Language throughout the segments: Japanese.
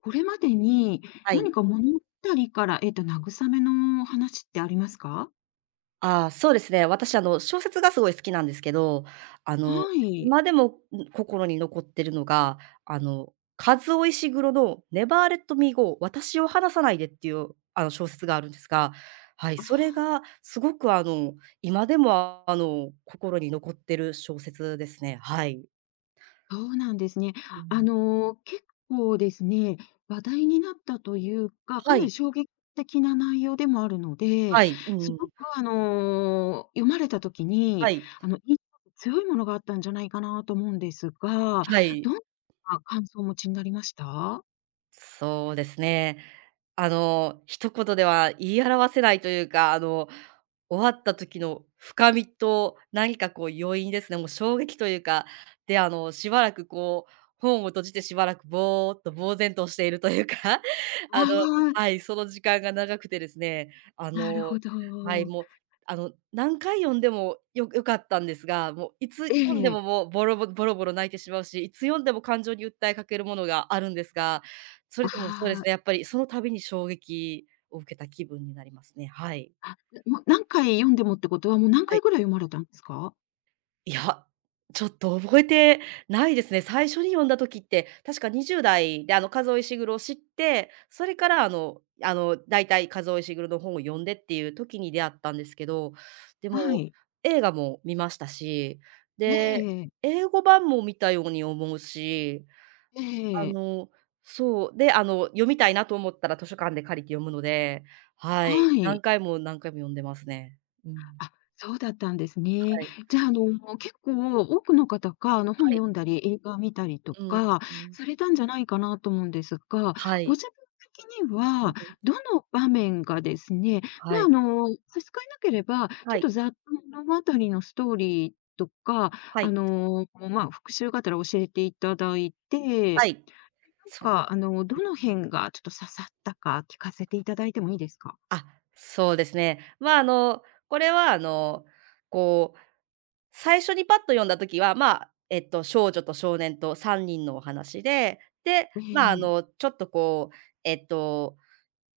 これまでにはい。何か物語から、慰めの話ってありますか？ああ、そうですね。私、小説がすごい好きなんですけど、あの、はい。今でも、心に残ってるのが、カズオ・イシグロの「Never Let Me Go 私を離さないで」っていう、小説があるんですが、はい、あそれあ。がすごく、今でも、心に残ってる小説ですね。はい。そうなんですね。うん。結構ですね、話題になったというか、かはない、り衝撃的な内容でもあるので、はい、うすん、ごく読まれた時はに、い、印象が強いものがあったんじゃないかなと思うんですが、はい。どんな感想をお持ちになりました？そうですね。一言では言い表せないというか、終わった時の深みと、何かこう余韻ですね、もう衝撃というか、で、しばらくこう、本を閉じてしばらくぼーっと呆然としているというか、ああのあ、はい、その時間が長くてですね、あなるのほはい、ど。もう、何回読んでも良かったんですが、もういつえ読んでえ。ももうボロボロボロボロ泣いてしまうし、いつ読んでも感情に訴えかけるものがあるんですが、それでもそうであすね、やあ。っぱりその度に衝撃を受けた気分になりますね。はい。あ、もう何回読んでもってことは、もう何は回い。ぐらい読まれたんですか？いや、ちょっと覚えてないですね。最初に読んだ時って、確か20代で数尾石黒を知って、それから大体数尾石黒の本を読んでっていう時に出会ったんですけど、ではも、い。映画も見ましたし、で、ええ英語版も見たように思うし、あええのそう、で、読みたいなと思ったら図書館で借りて読むので、はい、は何い。回も何回も読んでますね。うん。あ、そうだったんですね。はい、じゃあ、結構多くの方が、は本い。読んだり、映画見たりとうん、かうん。されたんじゃないかなと思うんですが、はごい。自分的にうんは、うん。どの場面がですね、はまあ、い。差し支えなければ、はちょっい。とざっと物語のストーリーとか、はい。まあ、復習がてら教えていただいてはい。なんそう。か、どうん。の辺がちょっと刺さったか聞かせていただいてもいいですか？あ、そうですね。まあ、これは、こう、最初にパッと読んだ時は、まあ、少女と少年と3人のお話で、で、まあ、ええちょっとこう、えっと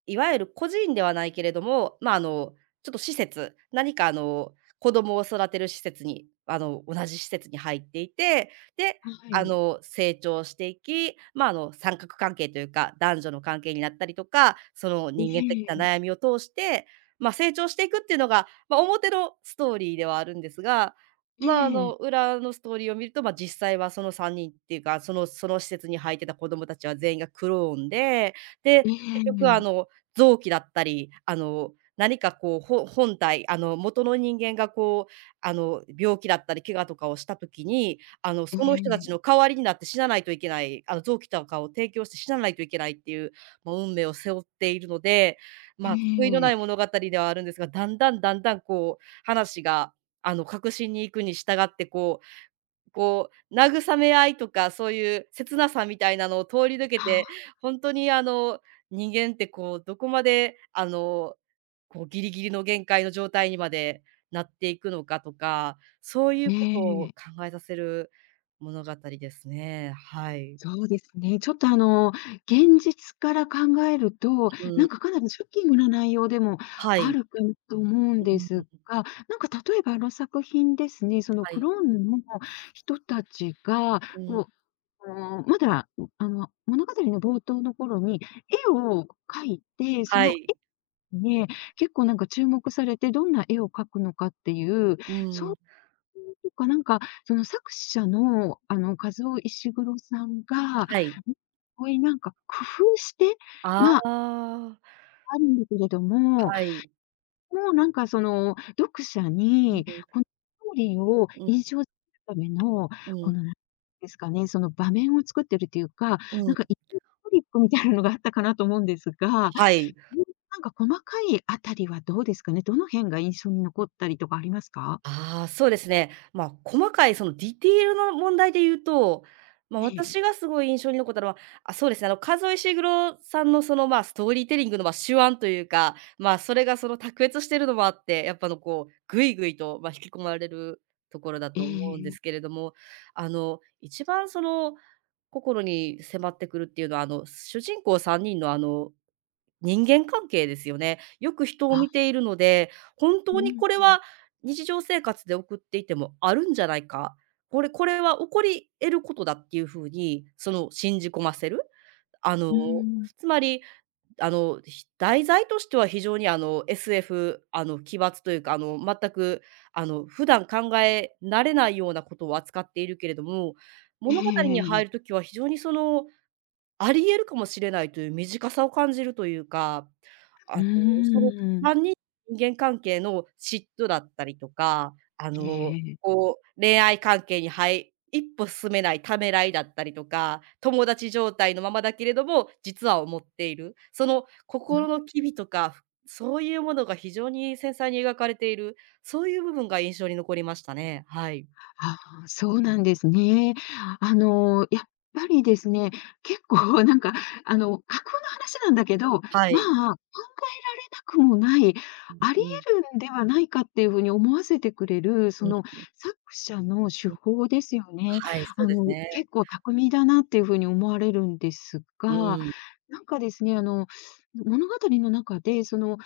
いわゆる個人ではないけれども、まあ、ちょっと施設、何か子供を育てる施設に、同じ施設に入っていて、で、はい。成長していき、まあ、三角関係というか、男女の関係になったりとか、そのえ人間的なえ、悩みを通して、まあ、成長していくっていうのが、まあ、表のストーリーではあるんですが、ええ、まあ、ええ、裏のストーリーを見ると、まあ、実際はその3人っていうか、その施設に入ってた子供たちは全員がクローンで、で、え結局え、臓器だったり、何かこう、本体、元の人間がこう、病気だったり怪我とかをした時に、えその人たちのえ、代わりになって死なないといけない、臓器とかを提供して死なないといけないっていう、まあ、運命を背負っているので、まあ、救いのない物語ではあるんですが、だんだんだんだんこう、話が、核心に行くに従ってこう、慰め合いとか、そういう切なさみたいなのを通り抜けあて、あ、ほんとに人間ってこう、どこまでこうギリギリの限界の状態にまでなっていくのかとか、そういえうことをえ。考えさせる物語ですね。はい。そうですね。ちょっと、現実から考えると、うなんん。か、かなりショッキングな内容でもはあい。るかと思うんうでん、すが、なんか、例えば、あの作品ですね、そのはクい。ローンの人たちが、うん。こうまだ、物語の冒頭の頃に絵を描いて、そはのい。絵にね、結構なんか注目されて、どんな絵を描くのかっていう、うそん。うとか、なんか、その作者の、カ尾石黒さんが、はい。こういうなんか工夫して、あまあ、あ、あるんだけれどもはい。もうなんかその、読者うん、に、このストーリーをうん、印象づけるための、うん、このなんですかね、その場面を作ってるっていうか、うなん。んかいちトリックみたいなのがあったかなと思うんですが、うん、はい。なんか細かいあたりはどうですかね？どの辺が印象に残ったりとかありますか？ああ、そうですね。まあ、細かいそのディテールの問題で言うと、まあ、ええ。私がすごい印象に残ったのは、あ、そうですね、数井詩郎さんのその、まあ、ストーリーテリングの、まあ、手腕というか、まあ、それがその卓越してるのもあって、やっぱこう、ぐいぐいと、まあ、引き込まれるところだえと思うんえでえすえ。けれども、一番その、心に迫ってくるっていうのは、主人公3人の人間関係ですよね。よく人を見あ、ているので、本う当にんこれうん。は日常生活で送っていてもあるんじゃないか、これは起こり得ることだっていうふうに、その、信じ込ませる。あの、うーん。つまり、題材としては非常に、SF、奇抜というか、全く、普段考えられないようなことを扱っているけれども、え物語にええ入るえ。ときは非常に、その、あり得るかもしれないという身近さを感じるというかあうの、そのーん。3人人間関係の嫉妬だったりとか、ええええこう、恋愛関係に一歩進めないためらいだったりとか、友達状態のままだけれども、実は思っている、そのうーんえ心えの機微とか、そういうものが非常に繊細に描かれている、そういう部分が印象に残りましたね。はい。ああ、そうなんですね。やっぱりですね、結構なんか、架空の話なんだけど、まあ、考はえい。られなくもない、ありうん得るんではないかっていうふうに思わせてくれる、そうのん作者の手うん。法ですよね。はい、そうですね。結構巧みだなっていうふうに思われるんですうが、ん。なんかですね、物語の中で、その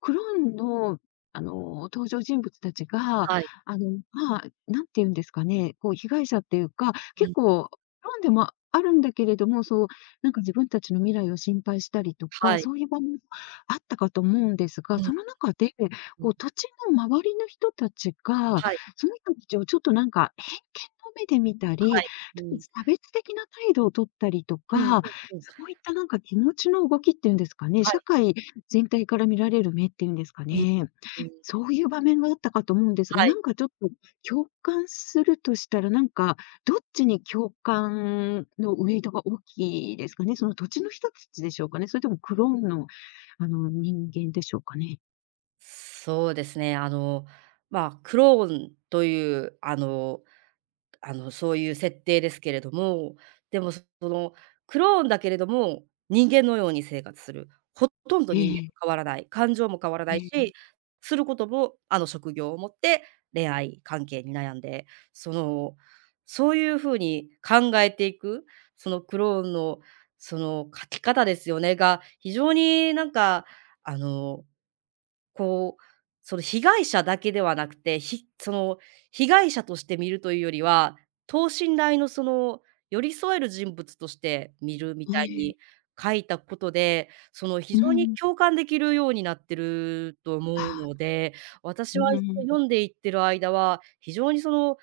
クローンの、登場人物たちが、はい。まあ、なんて言うんですかね、こう、被害者っていうか、う結ん。構、クローンでもあるんだけれども、そう、なんか自分たちの未来を心配したりとはか、い。そういう場面もあったかと思うんですうが、ん、その中で、うこん。う、土地の周りの人たちが、はい、その人たちをちょっとなんか偏見の目で見たはり、い。うちょっん。と差別的な態度を取ったりとうんうんか、うん。そういったなんか気持ちの動きっていうんですかね、は社い。会全体から見られる目っていうんですかうんね。うん。そういう場面があったかと思うんですが、はない。んかちょっと共感するとしたら、なんかどっちに共感のウエイトが大きいですかね。その土地の人たちでしょうかね。それともクローンの、人間でしょうかね。そうですね。まあ、クローンという、そういう設定ですけれども、でもその、クローンだけれども、人間のように生活する。ほとんどえ人間とえ、変わらない、感情も変わらなえいし、え、することも、職業を持って恋愛関係に悩んで、その、そういう風に考えていく、そのクローンのその書き方ですよね、が、非常になんか、あのこう、その被害者だけではなくて、その、被害者として見るというよりは、等身大のその、寄り添える人物として見るみえたいえ、に書いたことで、その、非う常にん。共感できるようになってると思うあので、私うはん。読んでいってる間は、非常にその、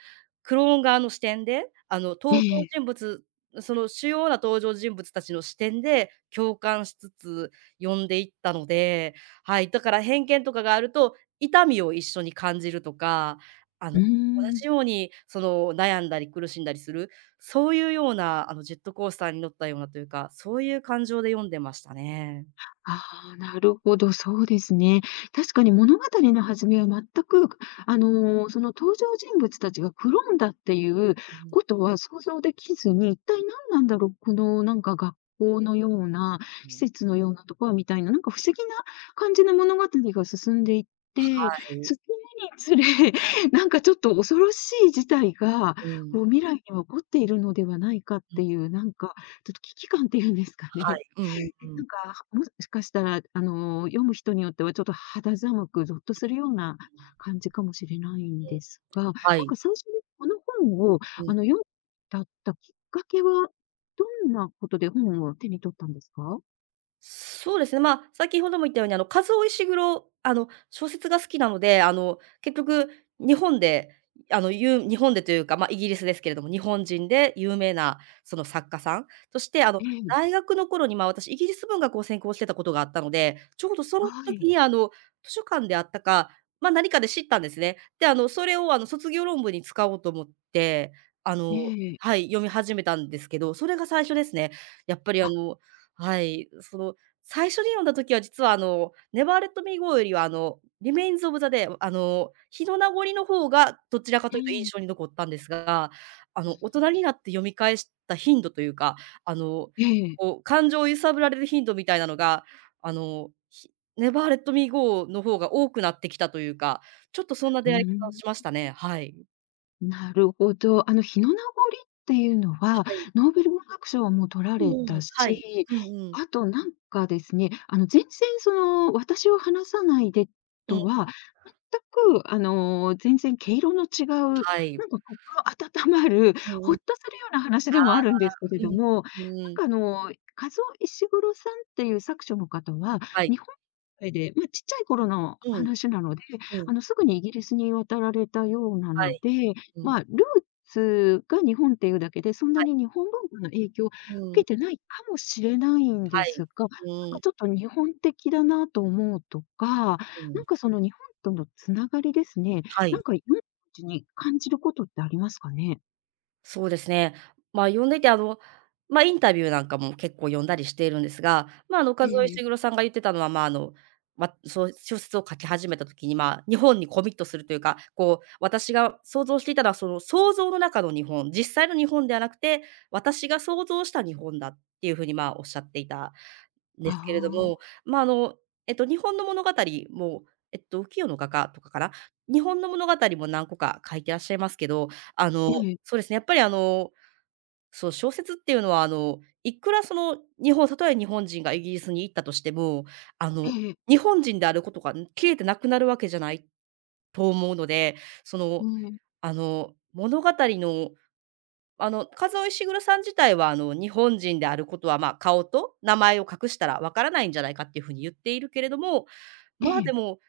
クローン側の視点で、登え場え、人物その主要な登場人物たちの視点で共感しつつ読んでいったので、はい、だから偏見とかがあると、痛みを一緒に感じるとか、あの、うー同ん。じようにその悩んだり苦しんだりする、そういうようなジェットコースターに乗ったようなというか、そういう感情で読んでましたね。ああ、なるほど、そうですね。確かに物語の始めは全く、その登場人物たちがクローンだっていううん、ことは想像できずに、一体何なんだろう、このなんか学校のような、う施ん。設のようなところみたいな、なんか不思議な感じの物語が進んでいって、進むにはい。つれ、なんかちょっと恐ろしい事態が、うん。こう未来には起こっているのではないかっうん。ていう、なんか、ちょっと危機感っていうんですかはね。い。うんうんうん。うなん。んか、もしかしたら、読む人によってはちょっと肌寒くぞっとするような感じかもしれないんですが、なんはい。か最初にこの本を、うん。読んだったきっかけは、どんなことで本を手に取ったんですか？そうですね、まあ、先ほども言ったように、カズオイシグロ小説が好きなので、結局日本で、日本でというか、まあ、イギリスですけれども、日本人で有名なその作家さんとして、ええ、大学の頃に、まあ、私イギリス文学を専攻してたことがあったので、ちょうどそはの時い、に、図書館であったか、まあ、何かで知ったんですね。で、それを、卒業論文に使おうと思って、あのえはえ。い、読み始めたんですけど、それが最初ですね。やっぱり、あ、その最初に読んだ時は実はNever Let Me Go よりはRemains of the Day、オブザデー日の名残の方がどちらかえというと印え、象に残ったんですが、大人になって読み返した頻度というか、あの、ええ。こう感情を揺さぶられる頻度みたいなのが、あの、ひ Never Let Me Go の方が多くなってきたというか、ちょっとそんなう出会いー方をしまん。したね。はい。なるほど。日の名残っていうのは、はい。ノーベル文学賞も取らうんれうん。たはい。うし、んうん。あとなんかですね、全然その、私を話さないでうん、とは、全く、全然毛色の違う、なんはい。か心温まる、うんうほん。っとするような話でもあるんですけれうどん。も、なんうんうん。か和ズ石黒さんっていう作者の方は、はい。日本で、まあ、ちっちゃい頃のうん。話なので、うん。すぐにイギリスに渡られたようなはのい。で、うん。まあ、ルーツが日本っていうだけで、そんなはにい。日本文化の影響を受うけん。てないかもしれないんはでい。すが、なんうかん、ちょっと日本的だなと思うとか、なんうん。かその日本とのつながりですね、はない。んか読んうちに感じることってありますかね？そうですね。まあ、呼んでいて、まあ、インタビューなんかも結構読んだりしているんですが、まあ、岡添え石え。黒さんが言ってたのは、まあ、わそう小説を書き始めた時に、まあ、日本にコミットするというか、こう、私が想像していたのは、その想像の中の日本、実際の日本ではなくて、私が想像した日本だっていう風に、まあ、おっしゃっていたであすけれども、あ、まあ、日本の物語も、えっと、浮世の画家とかかな、日本の物語も何個か書いてらっしゃいますけど、あの、ええ、そうですね、やっぱり、そう、小説っていうのは、いくらその日本例えば日本人がイギリスに行ったとしても、あの、ええ、日本人であることが消えてなくなるわけじゃないと思うので、そえの、え、物語のカズオイシグロさん自体は、日本人であることは、まあ、顔と名前を隠したらわからないんじゃないかっていう風に言っているけれども、えまあ、でえ、も、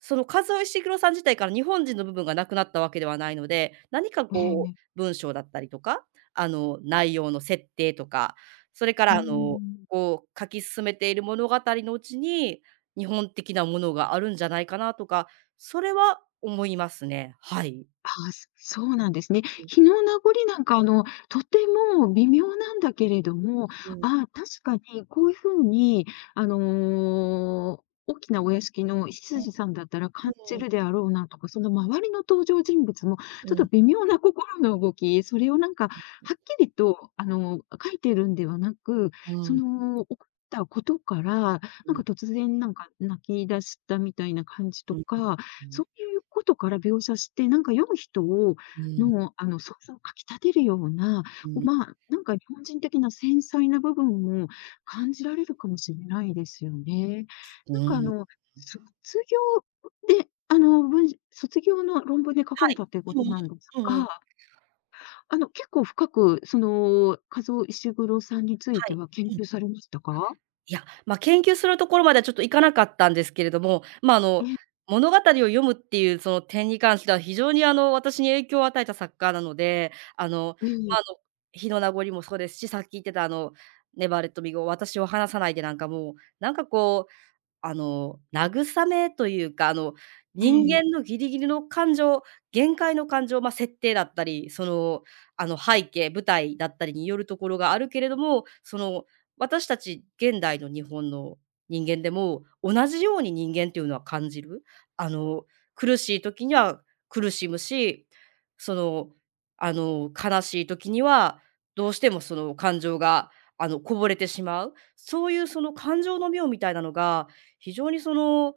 そのカズオイシグロさん自体から日本人の部分がなくなったわけではないので、何かええ、えこう、え、文章だったりとか、内容の設定とか、それかうーら、ん。こう、書き進めている物語のうちに、日本的なものがあるんじゃないかなとか、それは思いますね。はい。ああ、そそうなんですね。う日の名残なんか、とても微妙なんだけれども、ん、うん。ああ、確かにこういう風に、あの、大きなお屋敷の執事さんだったらう感じん、るであろうなとか、その周りの登場人物も、うちょっん、と微妙な心の動き、それをなんか、はっきりと、書いてるんではなく、うん、そうん。の、起こったことから、なんか突然なんか泣き出したみたいな感じうとん、か、うそん、ういうことから描写して、なんか読む人をうん、の、想像をかき立てるような、うこう、ん、まあ、なんか日本人的な繊細な部分も感じられるかもしれないですよね。うなんかん。卒業で、文卒業の論文で書はかれい。たっていうこうとなんですんうん。うんうん。が、結構深く、その、カゾウ・さんについはてい。は研うん。究されましたか？いや、ま、研究するところまではちょっといかなかったんですけれども、ま、ええ、物語を読むっていうその点に関しては非常に私に影響を与えた作家なので、えま、え、火の名残もそうですし、さっき言ってたネバーレット・ミーゴー、私を離さないでなんかもう、なんかこう慰めというか、え人え、間のギリギリの感情、限界の感情、ま、設定だったり、その、背景、舞台だったりによるところがあるけれども、その、私たち現代の日本の人間でも、同じように人間っていうのは感じる。あの、苦しい時には苦しむし、その、悲しい時には、どうしてもその感情が、こぼれてしまう。そういうその感情の妙みたいなのが非常にその、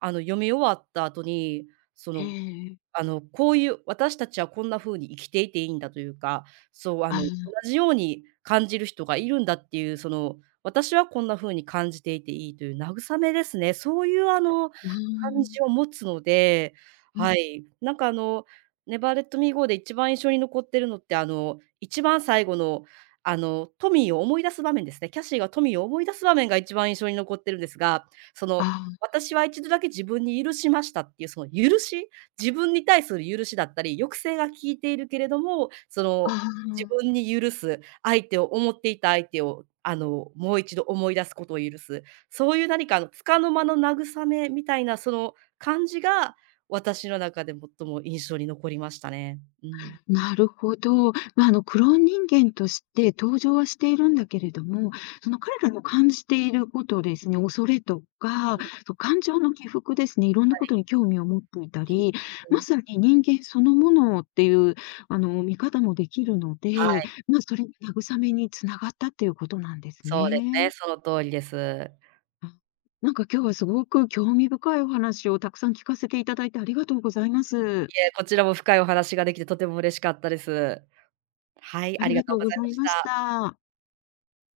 読み終わった後に、そえのえ。こういう、私たちはこんな風に生きていていいんだというか、そう、同あじように感じる人がいるんだっていう、その、私はこんな風に感じていていいという慰めですね。そういうあ、感じを持つので、うはん。い。なんかネバーレットミーゴーで一番印象に残ってるのって、一番最後の、トミーを思い出す場面ですね。キャシーがトミーを思い出す場面が一番印象に残ってるんですが、その、あ私は一度だけ自分に許しましたっていうその許し自分に対する許しだったり、抑制が効いているけれども、そあ、の、あ自あ。分に許す、相手を思っていた相手を、もう一度思い出すことを許す、そういう何か束の間の慰めみたいな、その感じが、私の中で最も印象に残りましたね。うん、なるほど。まあ、クローン人間として登場はしているんだけれども、その彼らの感じていることですね、恐れとか、そう感情の起伏ですね、いろんなことに興味を持っていたり、うまん。さに人間そのものっていう、見方もできるのはで、い、まあ、それが慰めにつながったっていうことなんですそうですね、ね。その通りです。あ、なんか今日はすごく興味深いお話をたくさん聞かせていただいてありがとうございまいす。え、こちらも深いお話ができてとても嬉しかったです。はい、あありりががととううごございざまいしました。た。